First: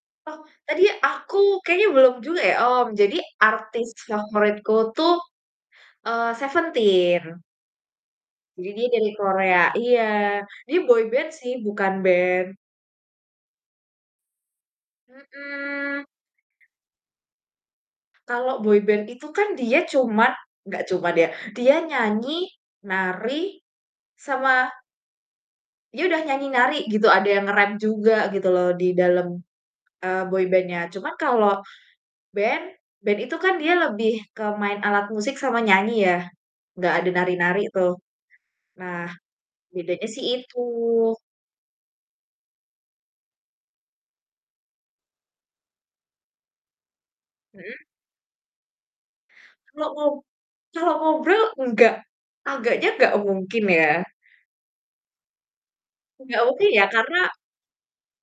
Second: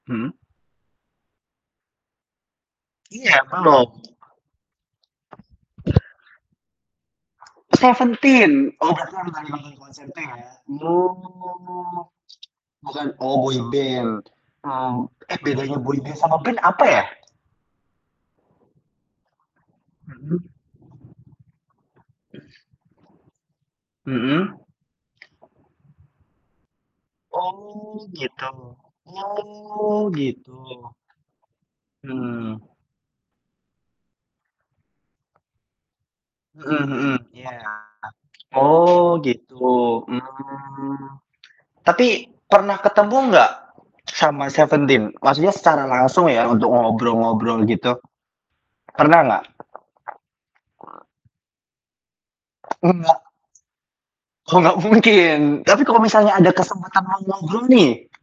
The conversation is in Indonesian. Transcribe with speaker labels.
Speaker 1: Mhm.
Speaker 2: Oh, tadi aku kayaknya belum juga ya, mmm, jadi
Speaker 1: Iya,
Speaker 2: artis
Speaker 1: belum.
Speaker 2: favoritku tuh, eee, Seventeen.
Speaker 1: Seventeen,
Speaker 2: Jadi dia
Speaker 1: oh,
Speaker 2: dari
Speaker 1: Kakak pernah
Speaker 2: Korea,
Speaker 1: nonton konsernya
Speaker 2: iya,
Speaker 1: ya.
Speaker 2: jadi boyband sih, bukan
Speaker 1: Oh.
Speaker 2: band.
Speaker 1: Bukan oh boyband. Mmm, eh, bedanya
Speaker 2: Mhm.
Speaker 1: boyband sama band apa ya?
Speaker 2: Kalau boyband itu kan dia cuma
Speaker 1: Mhm.
Speaker 2: nggak cuman dia, dia nyanyi, nari,
Speaker 1: Mhm.
Speaker 2: sama dia udah nyanyi, nari, gitu, ada yang nge-rap
Speaker 1: Oh,
Speaker 2: juga
Speaker 1: gitu.
Speaker 2: gitu loh di dalem,
Speaker 1: Oh,
Speaker 2: eee,
Speaker 1: gitu.
Speaker 2: boyband-nya, cuman kalau
Speaker 1: Hmm.
Speaker 2: band, band itu kan dia lebih ke main alat musik sama nyanyi ya,
Speaker 1: Mhm
Speaker 2: gak ada
Speaker 1: mhm,
Speaker 2: nari-nari
Speaker 1: ya.
Speaker 2: tuh. Nah,
Speaker 1: Oh, gitu.
Speaker 2: bedanya sih itu.
Speaker 1: Mmm. Tapi pernah ketemu nggak sama Seventeen? Maksudnya secara langsung ya, untuk ngobrol-ngobrol
Speaker 2: Mhm?
Speaker 1: gitu, pernah nggak?
Speaker 2: Kalau ngob kalau ngobrol enggak, agaknya nggak
Speaker 1: Nggak?
Speaker 2: mungkin ya.
Speaker 1: Kok nggak mungkin? Tapi kalau misalnya
Speaker 2: Enggak
Speaker 1: ada
Speaker 2: mungkin ya,
Speaker 1: kesempatan mau
Speaker 2: karena
Speaker 1: ngobrol nih